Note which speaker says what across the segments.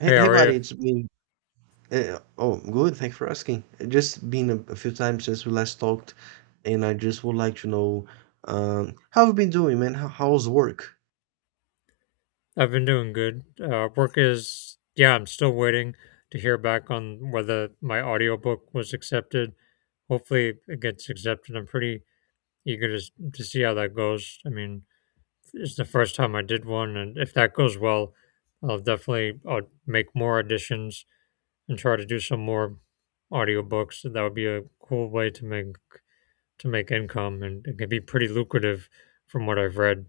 Speaker 1: Hey,
Speaker 2: Hey, how
Speaker 1: hey
Speaker 2: are you?
Speaker 1: buddy, it's been oh good. Thanks for asking. Just been a few times since we last talked, and I just would like to know how have you been doing, man? How's work?
Speaker 2: I've been doing good. Work is, yeah, I'm still waiting to hear back on whether my audiobook was accepted. Hopefully, it gets accepted. I'm pretty eager to see how that goes. I mean, it's the first time I did one, and if that goes well, I'll definitely I'll make more auditions and try to do some more audiobooks. That would be a cool way to make income, and it can be pretty lucrative from what I've read.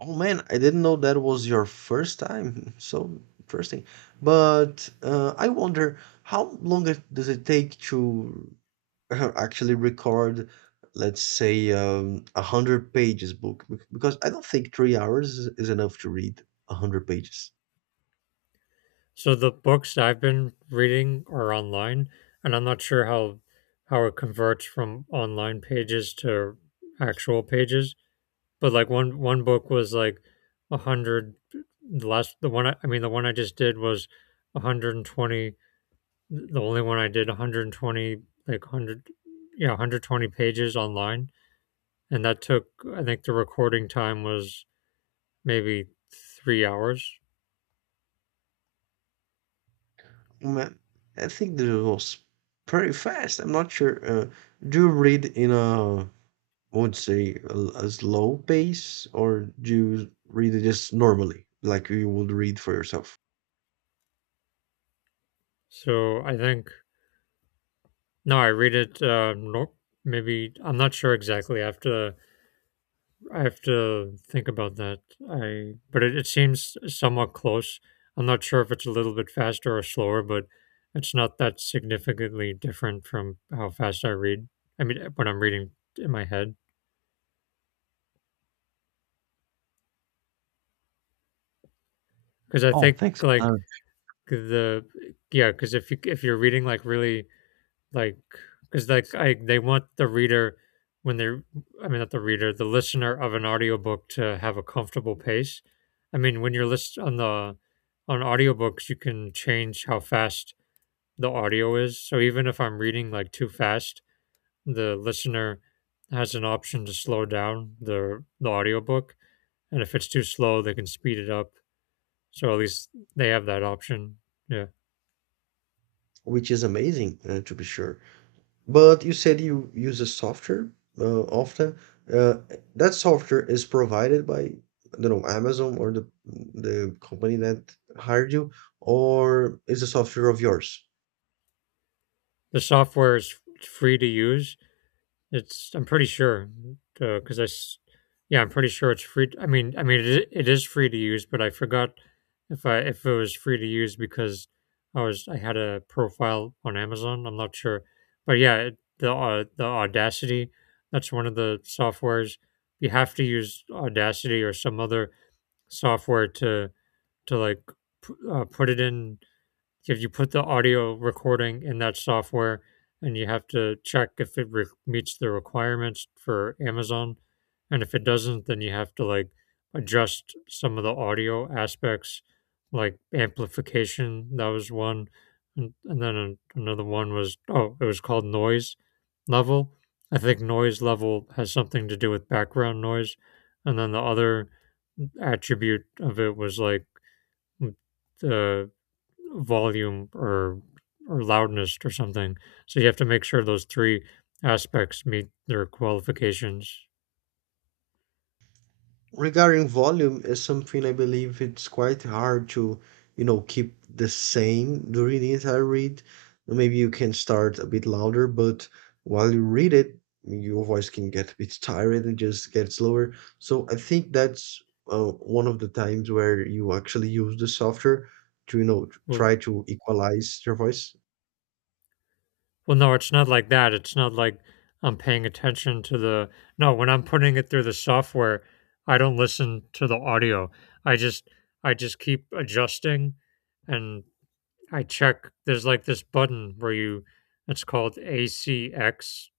Speaker 1: Oh man, I didn't know that was your first time. So interesting. But I wonder how long does it take to actually record, let's say, a hundred pages book? Because I don't think 3 hours is enough to read a hundred pages.
Speaker 2: So the books I've been reading are online, and I'm not sure how it converts from online pages to actual pages. But like one book was like 100. The last the one I mean, the one I just did was 120. The only one I did, 120, like 100, yeah, 120 pages online, and that took, I think the recording time was maybe 3 hours.
Speaker 1: Man, I think this was pretty fast. I'm not sure. Do you read in I would say, a slow pace, or do you read it just normally, like you would read for yourself?
Speaker 2: So I think, no, I read it. No, maybe, I'm not sure exactly. I have to. I have to think about that. I but it seems somewhat close. I'm not sure if it's a little bit faster or slower, but it's not that significantly different from how fast I read. I mean, when I'm reading in my head, because I
Speaker 1: Oh,
Speaker 2: think
Speaker 1: thanks.
Speaker 2: like the yeah, because if you're reading like really, like, because like I they want the reader when they're, I mean, not the reader, the listener of an audiobook to have a comfortable pace. I mean, when you're list on the on audiobooks, you can change how fast the audio is. So even if I'm reading like too fast, the listener has an option to slow down the audiobook, and if it's too slow they can speed it up. So at least they have that option. Yeah.
Speaker 1: Which is amazing, to be sure. But you said you use a software often. Uh, that software is provided by, I don't know, Amazon or the company that hired you, or is the software of yours?
Speaker 2: The software is free to use. It's, I'm pretty sure, because yeah, I'm pretty sure it's free. I mean, it is free to use, but I forgot if it was free to use because I had a profile on Amazon. I'm not sure, but yeah, the Audacity, that's one of the softwares. You have to use Audacity or some other software to like put it in. If you put the audio recording in that software, and you have to check if it meets the requirements for Amazon. And if it doesn't, then you have to like adjust some of the audio aspects, like amplification. That was one. And then another one was, oh, it was called noise level. I think noise level has something to do with background noise. And then the other attribute of it was like the volume or loudness or something. So you have to make sure those three aspects meet their qualifications.
Speaker 1: Regarding volume is something I believe it's quite hard to, you know, keep the same during the entire read. Maybe you can start a bit louder, but while you read it, your voice can get a bit tired and just gets lower. So I think that's one of the times where you actually use the software to, you know,
Speaker 2: Well,
Speaker 1: try to equalize your voice.
Speaker 2: well, no, it's not like that. It's not like I'm paying attention to the, no. When I'm putting it through the software, I don't listen to the audio. I just I just keep adjusting, and I check. There's like this button where you, it's called ACX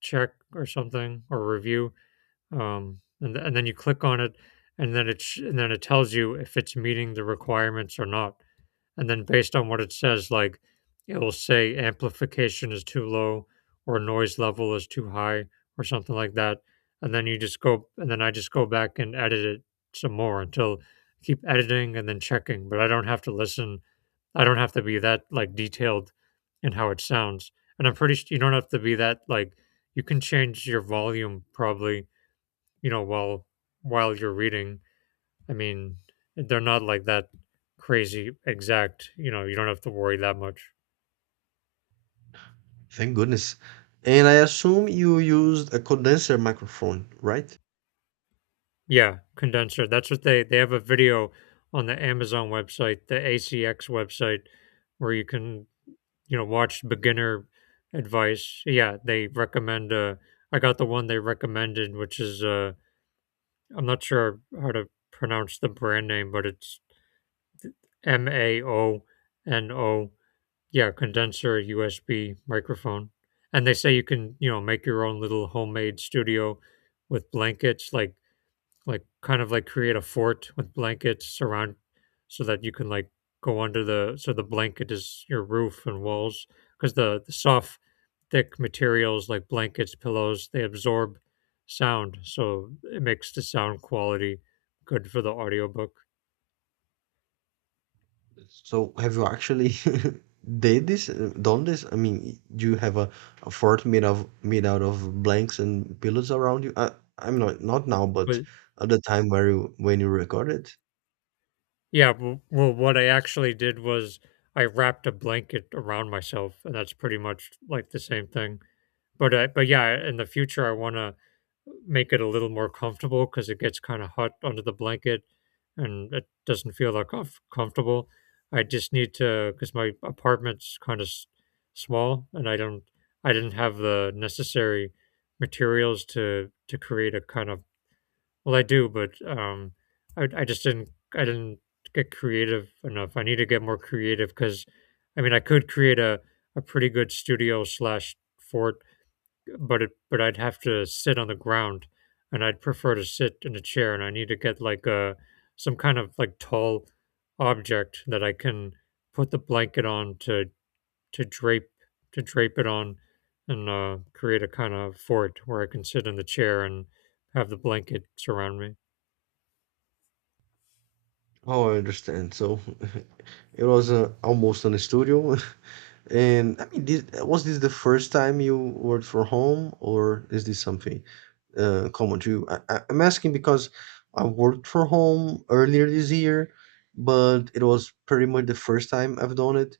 Speaker 2: check or something, or review, and and then you click on it, and then and then it tells you if it's meeting the requirements or not. And then based on what it says, like it will say amplification is too low or noise level is too high or something like that. And then you just go, and then I just go back and edit it some more until, keep editing and then checking. But I don't have to listen. I don't have to be that like detailed in how it sounds. And I'm pretty sure you don't have to be that like, you can change your volume probably, you know, while you're reading. I mean, they're not like that crazy exact, you know. You don't have to worry that much.
Speaker 1: Thank goodness. And I assume you used a condenser microphone, right?
Speaker 2: Yeah, condenser, that's what they have a video on the Amazon website, the ACX website, where you can, you know, watch beginner advice. Yeah, they recommend, I got the one they recommended, which is, I'm not sure how to pronounce the brand name, but it's Maono. Yeah, condenser USB microphone. And they say you can, you know, make your own little homemade studio with blankets, like kind of like create a fort with blankets around so that you can like go under the, so the blanket is your roof and walls, because the soft thick materials like blankets, pillows, they absorb sound, so it makes the sound quality good for the audiobook.
Speaker 1: So have you actually did this, done this? I mean, do you have a fort made of made out of blanks and pillows around you? I, I'm not not now, but
Speaker 2: But
Speaker 1: at the time where you when you recorded.
Speaker 2: yeah, w well, what I actually did was I wrapped a blanket around myself, and that's pretty much like the same thing. But yeah, in the future, I wanna make it a little more comfortable because it gets kinda hot under the blanket, and it doesn't feel that comfortable. I just need to, because my apartment's kinda s small, and I didn't have the necessary materials to create a kind of, well, I do, but I just didn't, I didn't get creative enough. I need to get more creative because, I mean, I could create a pretty good studio slash fort, but it but I'd have to sit on the ground, and I'd prefer to sit in a chair. And I need to get like a some kind of like tall object that I can put the blanket on to to drape to drape it on, and create a kind of fort where I can sit in the chair and have the blanket surround me.
Speaker 1: Oh, I understand. So it was almost in a studio. And I mean, this, was this the first time you worked from home, or is this something common to you? I'm asking because I worked from home earlier this year, but it was pretty much the first time I've done it,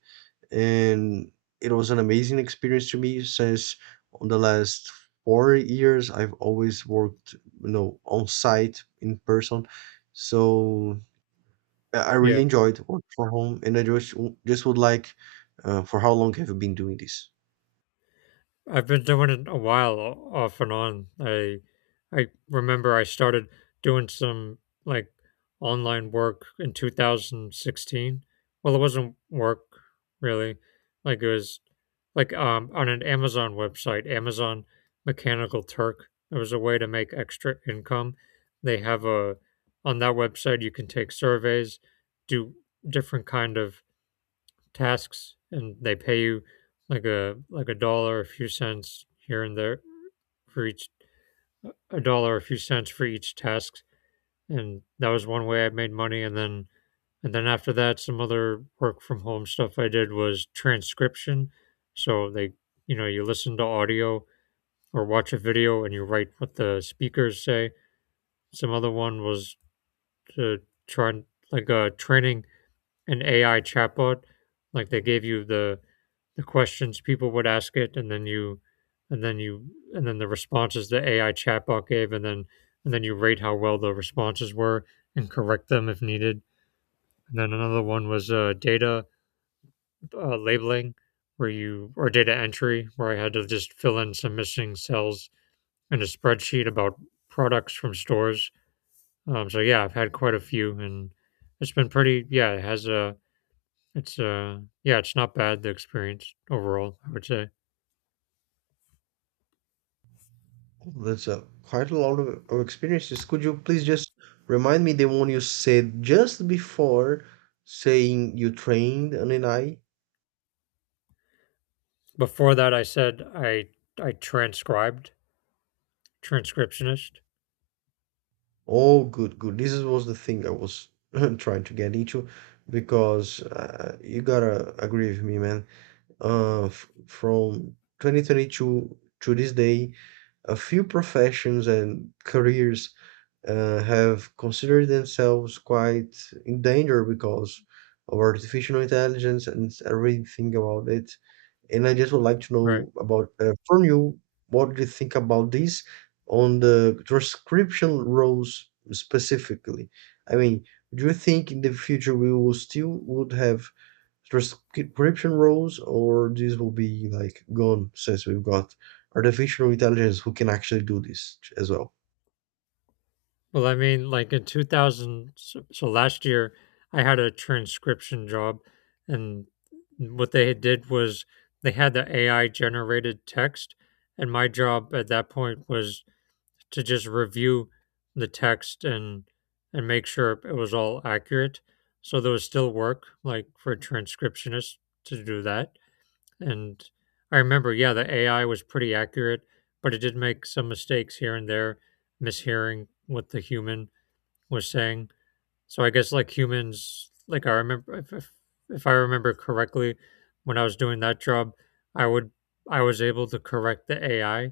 Speaker 1: and it was an amazing experience to me since on the last 4 years I've always worked, you know, on site in person. So I
Speaker 2: Yeah,
Speaker 1: really enjoyed work from home, and I just just would like, for how long have you been doing this?
Speaker 2: I've been doing it a while off and on. I remember I started doing some like online work in 2016. Well, it wasn't work really. Like it was like on an Amazon website, Amazon Mechanical Turk. It was a way to make extra income. They have a on that website you can take surveys, do different kind of tasks, and they pay you like a dollar a few cents here and there for each, a dollar a few cents for each task. And that was one way I made money. And then, and then after that, some other work from home stuff I did was transcription. So they, you know, you listen to audio or watch a video and you write what the speakers say. Some other one was to try, like, training an AI chatbot. Like, they gave you the questions people would ask it, and then you, and then you, and then the responses the AI chatbot gave, and then you rate how well the responses were and correct them if needed. And then another one was data labeling, where you, or data entry, where I had to just fill in some missing cells in a spreadsheet about products from stores. So yeah, I've had quite a few, and it's been pretty. Yeah, it has a. It's yeah, it's not bad, the experience overall, I would say.
Speaker 1: Oh, that's a quite a lot of experiences. Could you please just remind me the one you said just before saying you trained an NI?
Speaker 2: Before that, I said I transcribed, transcriptionist,
Speaker 1: Oh, good, good. This was the thing I was trying to get into because you gotta agree with me, man. F from 2022 to this day, a few professions and careers have considered themselves quite in danger because of artificial intelligence and everything about it. And I just would like to
Speaker 2: right?
Speaker 1: know about from you what do you think about this on the transcription roles specifically? I mean, do you think in the future we will still would have transcription roles, or this will be like gone since we've got artificial intelligence who can actually do this as well?
Speaker 2: Well, I mean, like in 2000, so, so last year, I had a transcription job, and what they did was they had the AI generated text, and my job at that point was to just review the text and make sure it was all accurate. So there was still work like for a transcriptionist to do that. And I remember, yeah, the AI was pretty accurate, but it did make some mistakes here and there, mishearing what the human was saying. So I guess like humans, like I remember, if I remember correctly, when I was doing that job, I would I was able to correct the AI,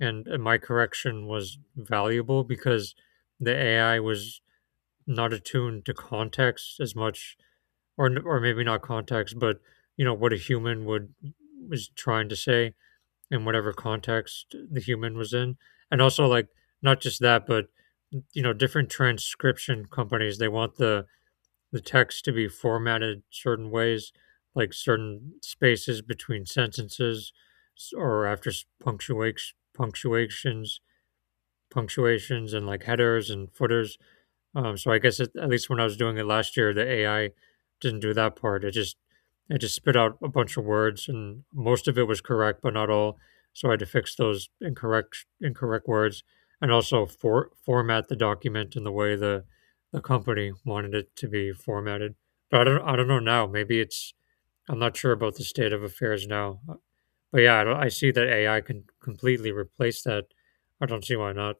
Speaker 2: and my correction was valuable because the AI was not attuned to context as much, or or maybe not context, but you know what a human would was trying to say in whatever context the human was in. And also like, not just that, but you know, different transcription companies, they want the text to be formatted certain ways, like certain spaces between sentences, or after punctuation, punctuations, punctuations, and like headers and footers. So I guess at least when I was doing it last year, the AI didn't do that part. It just spit out a bunch of words, and most of it was correct, but not all. So I had to fix those incorrect incorrect words, and also for, format the document in the way the company wanted it to be formatted. But I don't know now. Maybe it's, I'm not sure about the state of affairs now. But yeah, I, don't, I see that AI can completely replace that. I don't see why not.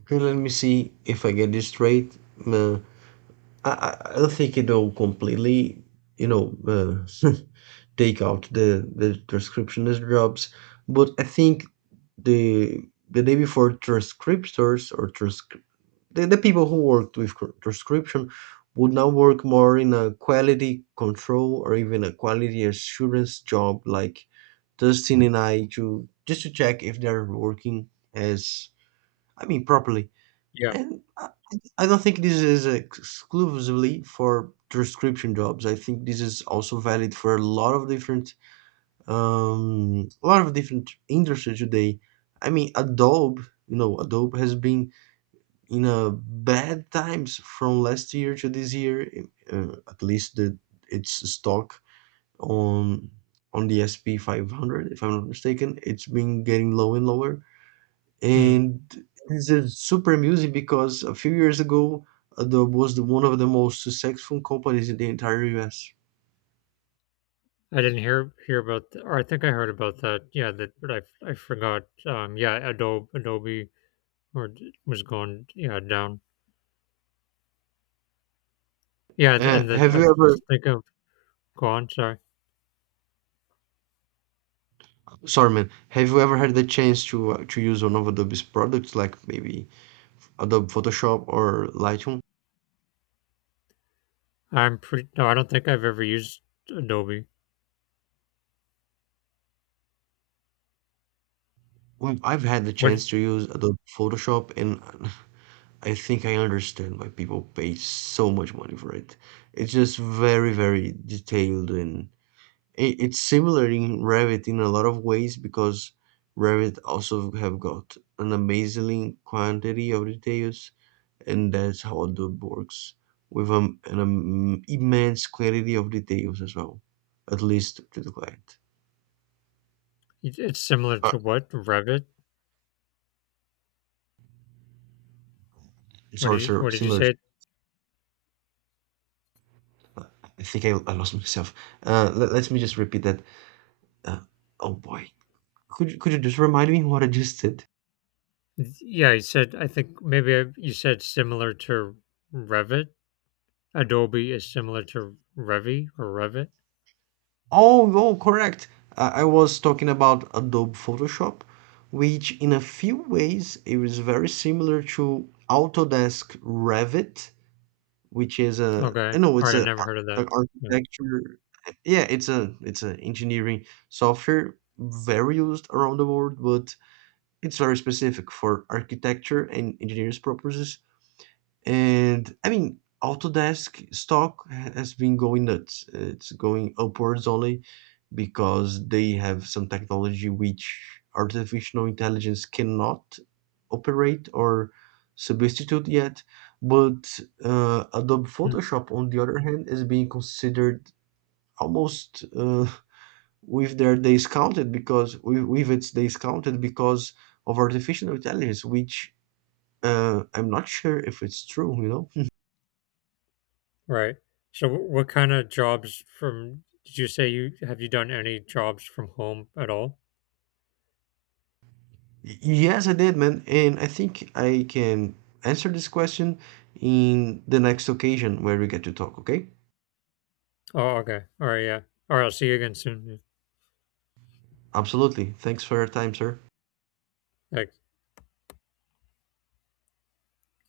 Speaker 1: Okay, let me see if I get this straight. Uh, I don't think it will completely, you know, take out the transcriptionist jobs, but I think the the day before transcriptors or the people who worked with transcription would now work more in a quality control or even a quality assurance job like Dustin and I to just to check if they're working as I mean properly
Speaker 2: Yeah.
Speaker 1: and I don't think this is exclusively for transcription jobs. I think this is also valid for a lot of different, a lot of different industries today. I mean, Adobe, you know, Adobe has been in a bad times from last year to this year. At least the its stock on on the S&P 500, if I'm not mistaken, it's been getting lower and lower and it's a super music because a few years ago Adobe was one of the most successful companies in the entire US.
Speaker 2: I didn't hear hear about, or I think I heard about that. Yeah, that, but I forgot. Yeah, Adobe, Adobe or was going, yeah, down. Yeah, and that
Speaker 1: Have you
Speaker 2: I've
Speaker 1: ever,
Speaker 2: think of, go on. Sorry,
Speaker 1: sorry man, have you ever had the chance to use one of Adobe's products like maybe Adobe Photoshop or Lightroom?
Speaker 2: I'm pretty. No, I don't think I've ever used Adobe.
Speaker 1: Well, I've had the
Speaker 2: What it-
Speaker 1: chance to use Adobe Photoshop and I think I understand why people pay so much money for it. It's just very, very detailed and it's similar in Revit in a lot of ways because Revit also have got an amazing quantity of details, and that's how Adobe works with an immense quantity of details as well, at least to the client.
Speaker 2: it's similar
Speaker 1: Uh,
Speaker 2: to what, Revit?
Speaker 1: sorry, sir.
Speaker 2: What did you
Speaker 1: Similar. To,
Speaker 2: say?
Speaker 1: uh, I lost myself. Let me just repeat that. Uh, oh boy, could you just remind me what I just said?
Speaker 2: Yeah, you said, I think maybe I, you said similar to Revit. Adobe is similar to Revy or Revit.
Speaker 1: Oh, oh, correct. I was talking about Adobe Photoshop, which in a few ways it was very similar to Autodesk Revit, which is a
Speaker 2: Okay,
Speaker 1: I know
Speaker 2: all right.
Speaker 1: it's
Speaker 2: I never heard of that.
Speaker 1: a
Speaker 2: Yeah.
Speaker 1: architecture. Yeah, it's a engineering software very used around the world, but it's very specific for architecture and engineers purposes. And I mean, Autodesk stock has been going nuts. It's going upwards only because they have some technology which artificial intelligence cannot operate or substitute yet. But Adobe
Speaker 2: Hmm.
Speaker 1: Photoshop, on the other hand, is being considered almost with their days counted because with its days counted because of artificial intelligence, which I'm not sure if it's true, you know.
Speaker 2: Right. So what kind of jobs from, did you say, you have, you done any jobs from home at all?
Speaker 1: Yes, I did, man. And I think I can answer this question in the next occasion where we get to talk, okay?
Speaker 2: Oh, okay. All right, yeah. All right, I'll see you again soon. Yeah.
Speaker 1: Absolutely. Thanks for your time, sir.
Speaker 2: Thanks.